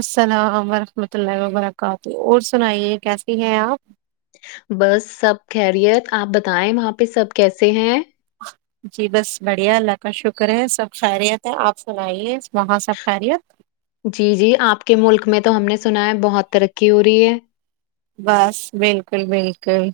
السلام ورحمۃ اللہ وبرکاتہ اور سنائیے کیسی ہیں آپ بس سب خیریت آپ بتائیں وہاں پہ سب کیسے ہیں جی بس بڑھیا اللہ کا شکر ہے سب خیریت ہے آپ سنائیے وہاں سب خیریت جی جی آپ کے ملک میں تو ہم نے سنا ہے بہت ترقی ہو رہی ہے بس بالکل بالکل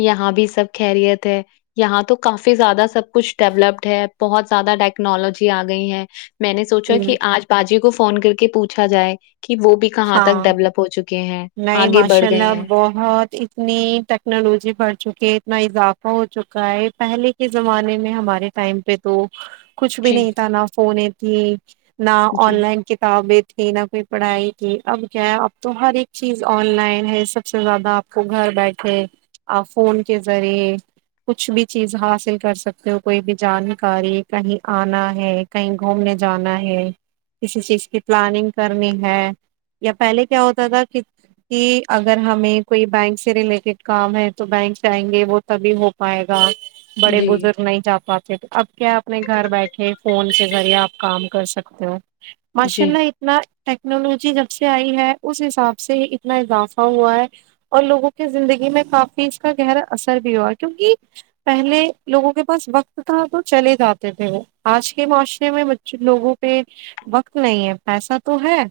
یہاں بھی سب خیریت ہے یہاں تو کافی زیادہ سب کچھ ڈیولپڈ ہے بہت زیادہ ٹیکنالوجی آ گئی ہے میں نے سوچا جی کہ آج باجی کو فون کر کے پوچھا جائے کہ وہ بھی کہاں تک ہاں ڈیولپ ہو چکی ہیں نہیں آگے بڑھ ماشاء گئے اللہ ہیں بہت اتنی ٹیکنالوجی بڑھ چکی ہے اتنا اضافہ ہو چکا ہے پہلے اس زمانے میں ہمارے ٹائم پہ تو کچھ بھی جی نہیں تھا نہا فوننے تھی نہ آن جی لائن کتابیں تھی نہ کوئی پڑھائی تھی اب کیا ہے اب تو ہر ایک چیز آن لائن ہے سب سے زیادہ آپ کو گھر بیٹھے آ فون کے ذریعے کچھ بھی چیز حاصل کر سکتے ہو کوئی بھی جانکاری کہیں آنا ہے کہیں گھومنے جانا ہے کسی چیز کی پلاننگ کرنی ہے یا پہلے کیا ہوتا تھا کہ کہ اگر ہمیں کوئی بینک سے ریلیٹڈ کام ہے تو بینک جائیں گے وہ تبھی ہو پائے گا بڑے جی بزرگ نہیں جا پاتے اب کیا اپنے گھر بیٹھے فون کے ذریعہ آ کام کر سکتے ہو ماشاء جی اللہ اتنا ٹیکنالوجی جب سے آئی ہے اس حساب سے سے اتنا اضافہ ہوا ہے اور لوگوں کے زندگی میں کافی اس کا گہرا اثر بھی ہوا کیونکہ پہلے لوگوں کے پاس وقت تھا تو چلے جاتے تھے وہ آج کے معاشرے میں کچھ لوگوں پہ وقت نہیں ہے پیسہ تو ہے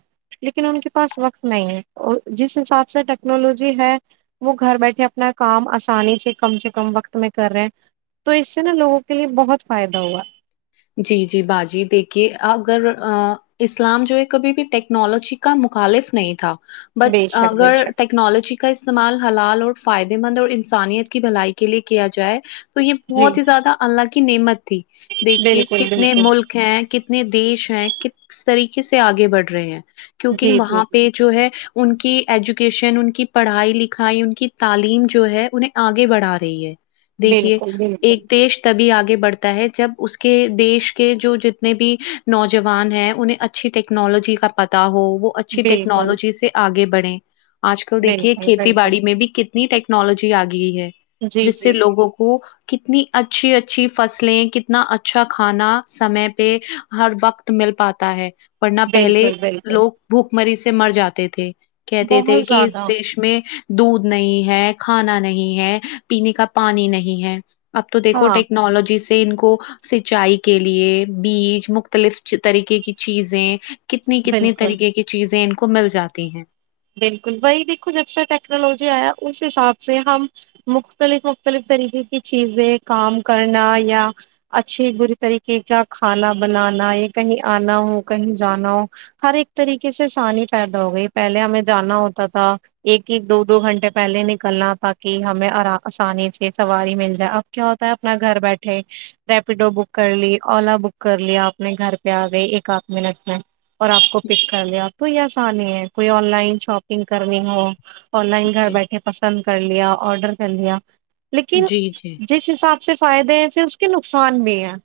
لیکن ان کے پاس وقت نہیں ہے اور جس حساب سے ٹیکنالوجی ہے وہ گھر بیٹھے اپنا کام آسانی سے کم سے کم وقت میں کر رہے ہیں تو اس سے نا لوگوں کے لیے بہت فائدہ ہوا جی جی باجی دیکھیے اگر اسلام جو ہے کبھی بھی ٹیکنالوجی کا مخالف نہیں تھا بٹ بے شک بے اگر ٹیک شک ٹیکنالوجی کا استعمال حلال اور فائدے مند اور انسانیت کی بھلائی کے لیے کیا جائے تو یہ جی بہت ہی زیادہ اللہ کی نعمت تھی دیک بالکل بالکل ملک ہیں کتنے دیش ہیں کس طریقے سے آگے بڑھ رہے ہیں کیونکہ جی جی وہاں پہ جو ہے ان کی ایجوکیشن ان کی پڑھائی لکھائی ان کی تعلیم جو ہے انہیں آگے بڑھا رہی ہے دیکھیے بالکل بالکل ایک دیش تبھی آگے بڑھتا ہے جب اس کہ دیش کے جو جتنے بھی نوجوان ہیں انہیں اچھی ٹیکنالوجی کا پتا ہو وہ اچھی بالکل ٹیکنالوجی سے آگے بڑے آج کل دیکھیے بالکل کھیتی بالکل باڑی میں بھی کتنے کتنی ٹیکنالوجی آ گئی ہے جی جس سے جی جی لوگوں کو وہ کتنی اچھی اچھی فصلیں کتنا ا اچھا کھانا سمے پہ ہر وقت مل پاتا ہے ورنہ پہلے بالکل بالکل لوگ بھوک مری سے مر جاتے تھے کہتے تھے بہت کہ اس زیادہ دیش میں دودھ نہیں ہے کھانا نہیں ہے پینے کا پانی نہیں ہے اب تو دیکھو ہاں ٹیکنالوجی سے ان کو سچائی کے لیے بیج مختلف طریقے کی چیزیں کتنی کتنی بالکل طریقے کی چیزیں ان کو مل جاتی ہیں بالکل وہی دیکھو جب سے ٹیکنالوجی آیا اس حساب سے ہم مختلف مختلف طریقے کی چیزیں کام کرنا یا اچھے برے طریقے کا کھانا بنانا یا کہیں آنا ہو کہیں جانا ہو ہر ایک طریقے سے آسانی پیدا ہو گئی پہلے ہمیں جانا ہوتا تھا ایک ایک دو دو گھنٹے پہلے نکلنا تاکہ ہمیںر آسانی سے سواری مل جائے کیا ہوتا ہے اپنا گھر بیٹھے ریپیڈو بک کر لی اولا بک کر لی آپنے گھر پہ آ گئی ایک آھ منٹ میں اور آپ کو پک کر لیا آپ تو یہ آسانی ہے کوئی آن لائن شاپنگ کرنی ہو آن لائن گھر جی بیٹھے پسند کر لیا آڈر کر لیا لیکن جی جی جس حساب سے فائدے ہیں پھر اس کے نقصان بھی ہیں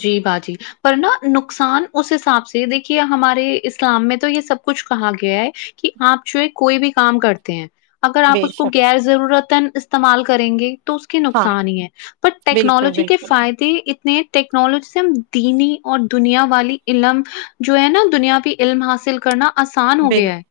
جی باجی پر نا نقصان اس حساب سے دیکھیے ہمارے اسلام میں تو یہ سب کچھ کہا گیا ہے کہ آپ جو ہے کوئی بھی کام کرتے ہیں اگر آپ بے اس کو شک غیر ضرورتن استعمال کریں گے اس کے ہاں نقصان ہی ہے پر بالکل ٹیکنالوجی کے بالکل فائدے اتنے ٹیکنالوجی سے ہم دینی اور دنیا والی علم جو ہے نا دنیاوی علم حاصل کرنا آسان ہو بال گیا ہے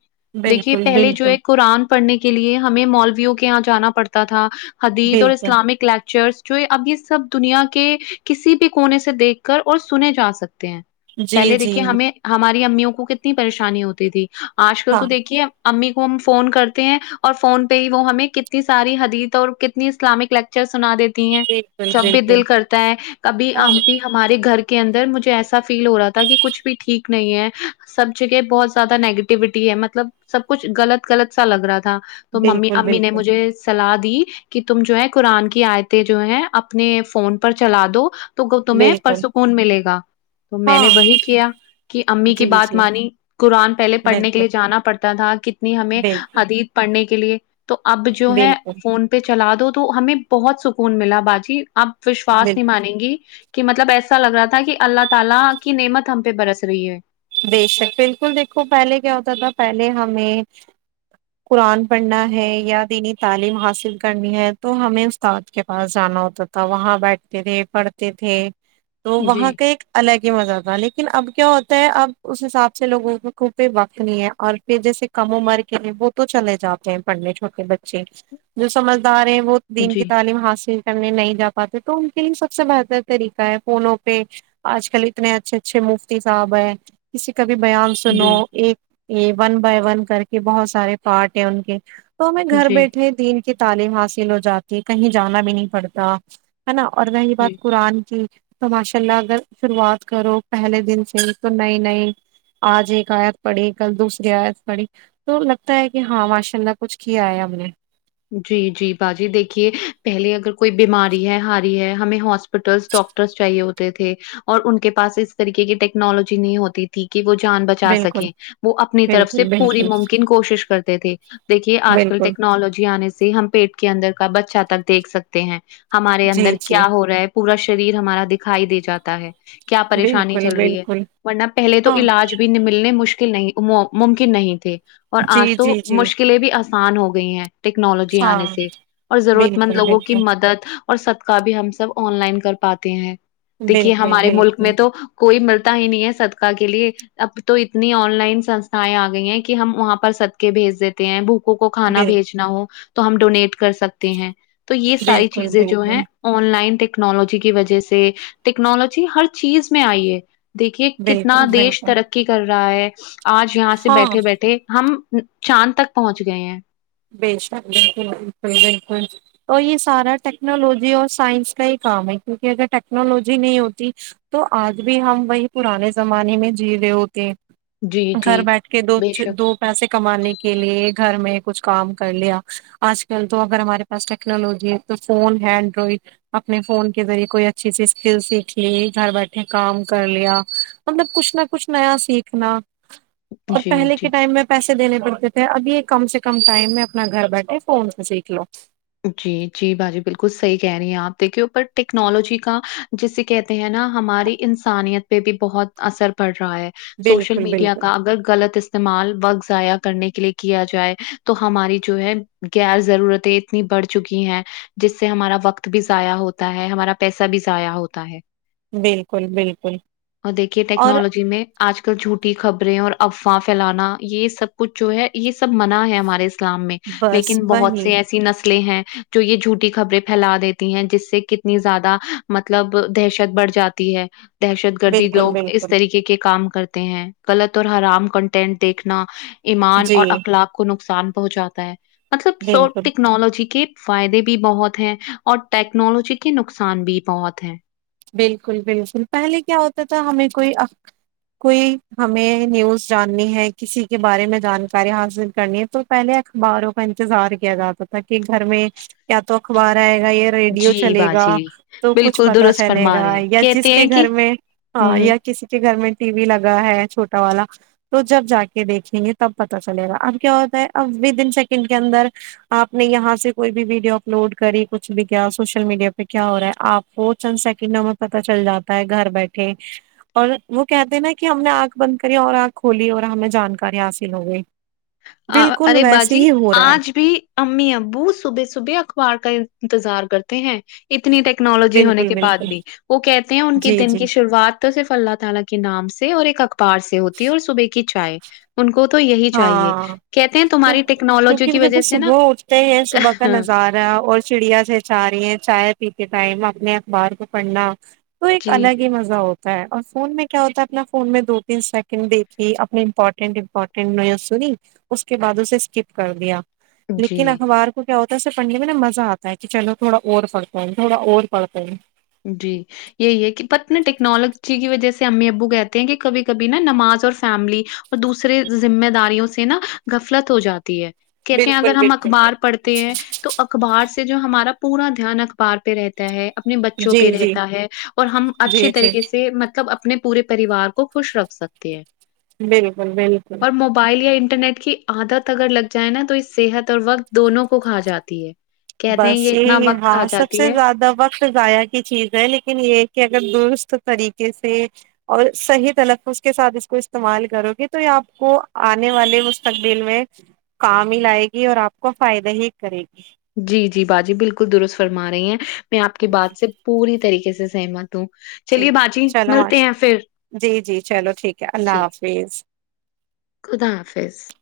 دیکھیے بالکل پہلے جو بالکل ہے قرآن پڑھنے کے لیے ہمیں مالویو کے یہاں جانا پڑتا تھا حدیید اور بالکل اسلامک لیکچرس جو اب یہ سب دنیا کے کسی بھی کونے سے دیکھ کر اور سنے جا سکتے ہیں جی پہلے جی دیکھیے ہمیں ہماری امیوں کو کتنی پریشانی ہوتی تھی آج کل تو ہاں دیکھیے امی کو ہم فون کرتے ہیں اور فون پہ ہی وہ ہمیں کتنی ساری حدیت اور کتنی اسلامک لک چرس سنا دیتی ہیں بالکل جب بھی دل بالکل کرتا ہے کبھی آ ہاں ہمارے گھر کے اندر مجھے ایسا فیل ہو رہا تھا کہ کچھ بھی ٹھیک نہیں ہے سب جگہ بہت زیادہ نیگیٹیوٹی ہے مطلب سب کچھ غلط غلط سا لگ رہا تھا تو ممی بالکل امی نے بالکل مجھے سلاح دی کہ تم جو ہے قرآن کی آیتیں جو ہے اپنے فون پر چلا دو تو تمہیں بالکل پرسکون ملے گا تو میں نے ہاں وہی کیا کہ امی کی جی بات جی مانی قرآن پہلے پڑھنے کے بالکل لیے جانا پڑتا تھا کتنی ہمیں بالکل حدیید پڑھنے کے لیے تو اب جو ہے بالکل فون پہ چلا دو تو ہمیں بہت سکون ملا باجی اپ وشواس نہیں بالکل مانیں گی کہ مطلب ایسا لگ رہا تھا کہ اللہ تعالی کی نعمت ہم پہ برس رہی ہے بےشک بالکل دیکھو پہلے کیا ہوتا تھا پہلے ہمیں قرآن پڑھنا ہے یا دینی تعلیم حاصل کرنی ہے تو ہمیں استاد کے پاس جانا ہوتا تھا تو وہاں بیٹھتے تھے پڑھتے تھے تو وہاں جی کا ایک الگ ہی مزہ تھا لیکن اب کیا ہوتا ہے اب اس حساب سے لوگوں کو پہ وقت نہیں ہے اور پھر جیسے کم عمر کے ہیں وہ تو چلے جاتے ہیں پڑھنے چھوٹے بچے جو سمجھدار ہیں وہ دین کی جی تعلیم حاصل کرنے نہیں جا پاتے تو ان کے لیے سب سے بہتر طریقہ ہے فونوں پہ آج کل اتنے اچھے اچھے مفتی صاحب ہیں کسی کا بھی بیان سنو جی ایک یہ ون بائی ون کر کے بہت سارے پارٹ ہیں ان کے تو ہمیں گھر جی بیٹھے دین کی تعلیم حاصل ہو جاتی کہیں جانا بھی نہیں پڑتا ہے نا اور رہی جی بات قرآن کی تو ماشاء اللہ اگر شروعات کرو پہلے دن سے تو نئی نہیں آج ایک آیت پڑی کل دوسری آیت پڑی تو لگتا ہے کی ہاں ماشاء اللہ کچھ کیا ہے ہم نے جی جی باجی دیکھیے پہلے اگر کوئی بیماری ہے ہاری ہے ہمیں ہاسپ ہسپٹلس ڈاکٹرس چاہیے ہوتے تھے اور ان کے پاس اس طریقے کی ٹیکنالوجی نہیں ہوتی تھی کی وہ جان بچ جا بالکل سکیں وہ اپنی طرف سے بالکل پوری بالکل ممکن کوشش کرتے تھے دیکھیے آج کل بالکل ٹیکنالوجی آنے سے ہم پیٹ کے اندر کا بچہ تک دیکھ سکتے ہیں ہمارے جی اندر جی کیا ہو رہا ہے پورا شریر ہمارا دکھائی دے جاتا ہے کیا پریشانی بالکل چل رہی ہے بالکل ورنہ پہلے تو ہاں علاج ملنے مشکل نہیں ممکن نہیں تھے اور جی آج تو جی جی مشکلیں بھی آس آسان ہو گئی ہیں ٹیکنالوجی ہاں آنے سے اور ضرورت مند بالکل لوگوں کی بالکل مدد اور سدقا بھی ہم سب آن لائن کر پاتے ہیں دیکھیے بالکل ہمارے ملک بالکل میں تو کوئی ملتا ہی نہیں ہے صدکا کے لیے اب تو اتنی آن لائن سستھائیں آ گئی ہیں کی ہم وہاں پر سدکے بھیج دیتے تے ہیں بھوکوں کو کھانا بال بھیجنا ہو تو ہم ڈونیٹ کر سک تے ہیں تو یے ساری بالکل چیزیں جو بالکل ہیں آن لائن ٹیکنالوجی کی وجہ سے ٹیکنالوجی ہر چیز میں آئی ہے دیکھیے کتنا بالکل دیش بالکل ترقی کر رہا ہے آج یہاں سے ہاں بیٹھے بیٹھے ہم چاند تک پہنچ گئے ہیں بے شک بالکل بالکل بالکل تو یے سارا ٹیکنالوجی اور سائنس کا ہی کام ہے کیونکہ اگر ٹیکنالوجی نہیں ہوتی تو آج بھی ہم وہی پرانے زمانے میں جی رہے ہوتے جی گھر جی بیٹھ کے دو بے شک دو پیسے کمانے کے لیے گھر میں کچھ کام کر لیا آج کل تو اگر ہمارے پاس ٹیکنالوجی ہے تو فون اینڈرائڈ اپنے فون کے ذریعے کوئی اچھی اچھی اسکل سیکھ لی گھر بیٹھے کام کر لیا مطلب کچھ نہ کچھ نیا سیکھنا اور جی پہلے کے جی ٹائم میں پیسے دینے پڑتے تھے اب یے کم سے کم ٹائم میں اپنا گھر بیٹھے فون سے سیکھ لو جی جی با جی بالکل صحی کہہ رہی ہیں آپ دیکھیے پر ٹیکنالوجی کا جسے کہتے ہیں نا ہماری انسانیت پے بھی بہت اثر پڑ رہا ہے سوشل بالکل میڈیا بالکل کا اگر غلط استعمال وقت ضائع کرنے کے لیے کیا جائے تو ہماری جو ہے غیر ضرورتے اتنی بڑھ چکی ہے جس سے ہمارا وقت بھی ضائع ہوتا ہے ہمارا پیسہ بھی ضائع ہوتا ہے بالکل بالکل اور دیکھیے اور ٹیکنالوجی میں آج کل جھوٹی خبریں اور افواہ فییلانا یے سب کچھ جو ہے یے سب منع ہے ہمارے اسلام میں بس لیکن بہت وہی سے ایسی نسل ہیں جو یے جھوٹی خبریں پھیلا دیتی ہیں جس سے کتنی زیادہ مطلب دہشت بڑھ جاتی تی ہے دہشت گردی بالکل لوگ اس بالکل طریقے کے کام کرتے ہیں غلط اور حرام کنٹینٹ دیکھنا ایمان جی اور اخلاق کو نقصان پہنچاتا ہے مطلب سو بالکل ٹیکنالوجی کے فائدے بھی بہت ہیں اور ٹیکنالوجی کے نقصان بھی بہت ہیں بالکل بالکل پہلے کیا ہوتا تھا ہمیں کوئی کوئی ہمیں نیوز جاننی ہے کسی کے بارے میں جانکاری حاصل کرنی ہے تو پہلے اخباروں کا انتظار کیا جاتا تھا کہ گھر میں کیا تو اخبار آئے گا یہ ریڈیو جی چلے گا باجی تو کچھ بالکل پتا درست چلے فرما رہے گا ہیں یا جس کہتے کے ہیں کہ گھر میں ہاں ہوں یا کسی کے گھر میں ٹی وی لگا ہے چھوٹا والا تو جب جا کے دیکھیں گے تب پتا چلے گا اب کیا ہوتا ہے اب ودن سیکنڈ کے اندر آپ نے یہاں سے کوئی بھی ویڈیو اپلوڈ کری کچھ بھی کیا سوشل میڈیا پے کیا ہو رہا ہے آپ کو چند سیکنڈوں میں پتہ چل جاتا ہے گھر بیٹھے اور وہ کہتے ہیں نا کہ ہم نے آنکھ بند کری اور آنکھ کھولی اور ہمیں جانکاری حاصل ہو گئی آ بالکل ارے ویسے باجی ہی ہو رہا ہے آج بھی امی ابو صبح صبح اخبار کا انتظار کرتے ہیں اتنی ٹیکنالوجی ہونے بالکل کے بعد بالکل بھی وہ کہتے ہیں ان کے جی دن جی کی شروعات تو صرف اللہ تعالی کے نام سے اور ایک اخبار سے ہوتی ہے اور صبح کی چائے ان کو تو یہی چاہیے ہاں کہتے ہیں تمہاری ٹیکنالوجی کیونکہ وہ کی جب وہ وجہ سے نا صبح اٹھتے ہیں صبح کا نظارہ ا اور چڑیا چچا رہی ہیں چائے پیتے ٹائم اپنے اخبار کو پڑھنا تو ایک جی الگ ہی مزہ ہوتا اور فون میں کیا ہوتا ہے اپنا فون میں دو تین سیکنڈ دیکے اپنے امپورٹینٹ امپٹ سنی اس کے بعد اسے اسکپ کر دیا لیکن جی اخبار کیا ہوتا ہے اسے پڑھنے میں نا مزہ آتا ہے کہ چلو تھوڑا اور پڑھتے ہیں تھوڑا اور پڑھتے ہیں جی یہی ہے کہ بٹ نا ٹیکنالوجی کی وجہ سے امی ابو کہتے ہیں کہ کبھی کبھی نا نماز اور فیملی اور دوسرے ذمہ داریوں سے نا گفلت ہو جاتی ہے کہتے ہیں اگر بالکل ہم بالکل اخبار بالکل پڑھتے ہیں تو اخبار سے جو ہمارا پورا دھیان اخبار پہ رہتا ہے اپنے با بوں جی پہ جی رہتا ہے اور ہم اچھے جی جی طریقے سے سے مطلب اپنے پورے پریوار کو خوش رکھ سکتے ہیں بالکل بالکل فائل یا انٹرنیٹ کی عادت اگر لگ جائے نا تو اس صحت اور وقت دونوں کو کھا جاتی ہے کہتے ہیں بس یہ اتنا یہی وقت کھا ہاں سب جاتی سے ہے زیادہ وقت ضائع کی چیز ہے لیکن یہ کہ اگر درست طریقے سے اور صحیح تلفظ کے ساتھ اس کو استعمال کرو گے تو یہ آپ کو آنے والے مستقبل میں کام ہی لائے گی اور آپ کو فائدہ ہی کرے گی جی جی باجی بالکل درست فرما رہی ہیں میں آپ کی بات سے پوری طریقے سے سہمت ہوں جی چلیے باجی چلو ملتے ماش ہیں پھر، جی جی چلو ٹھیک ہے اللہ جی، حافظ خدا حافظ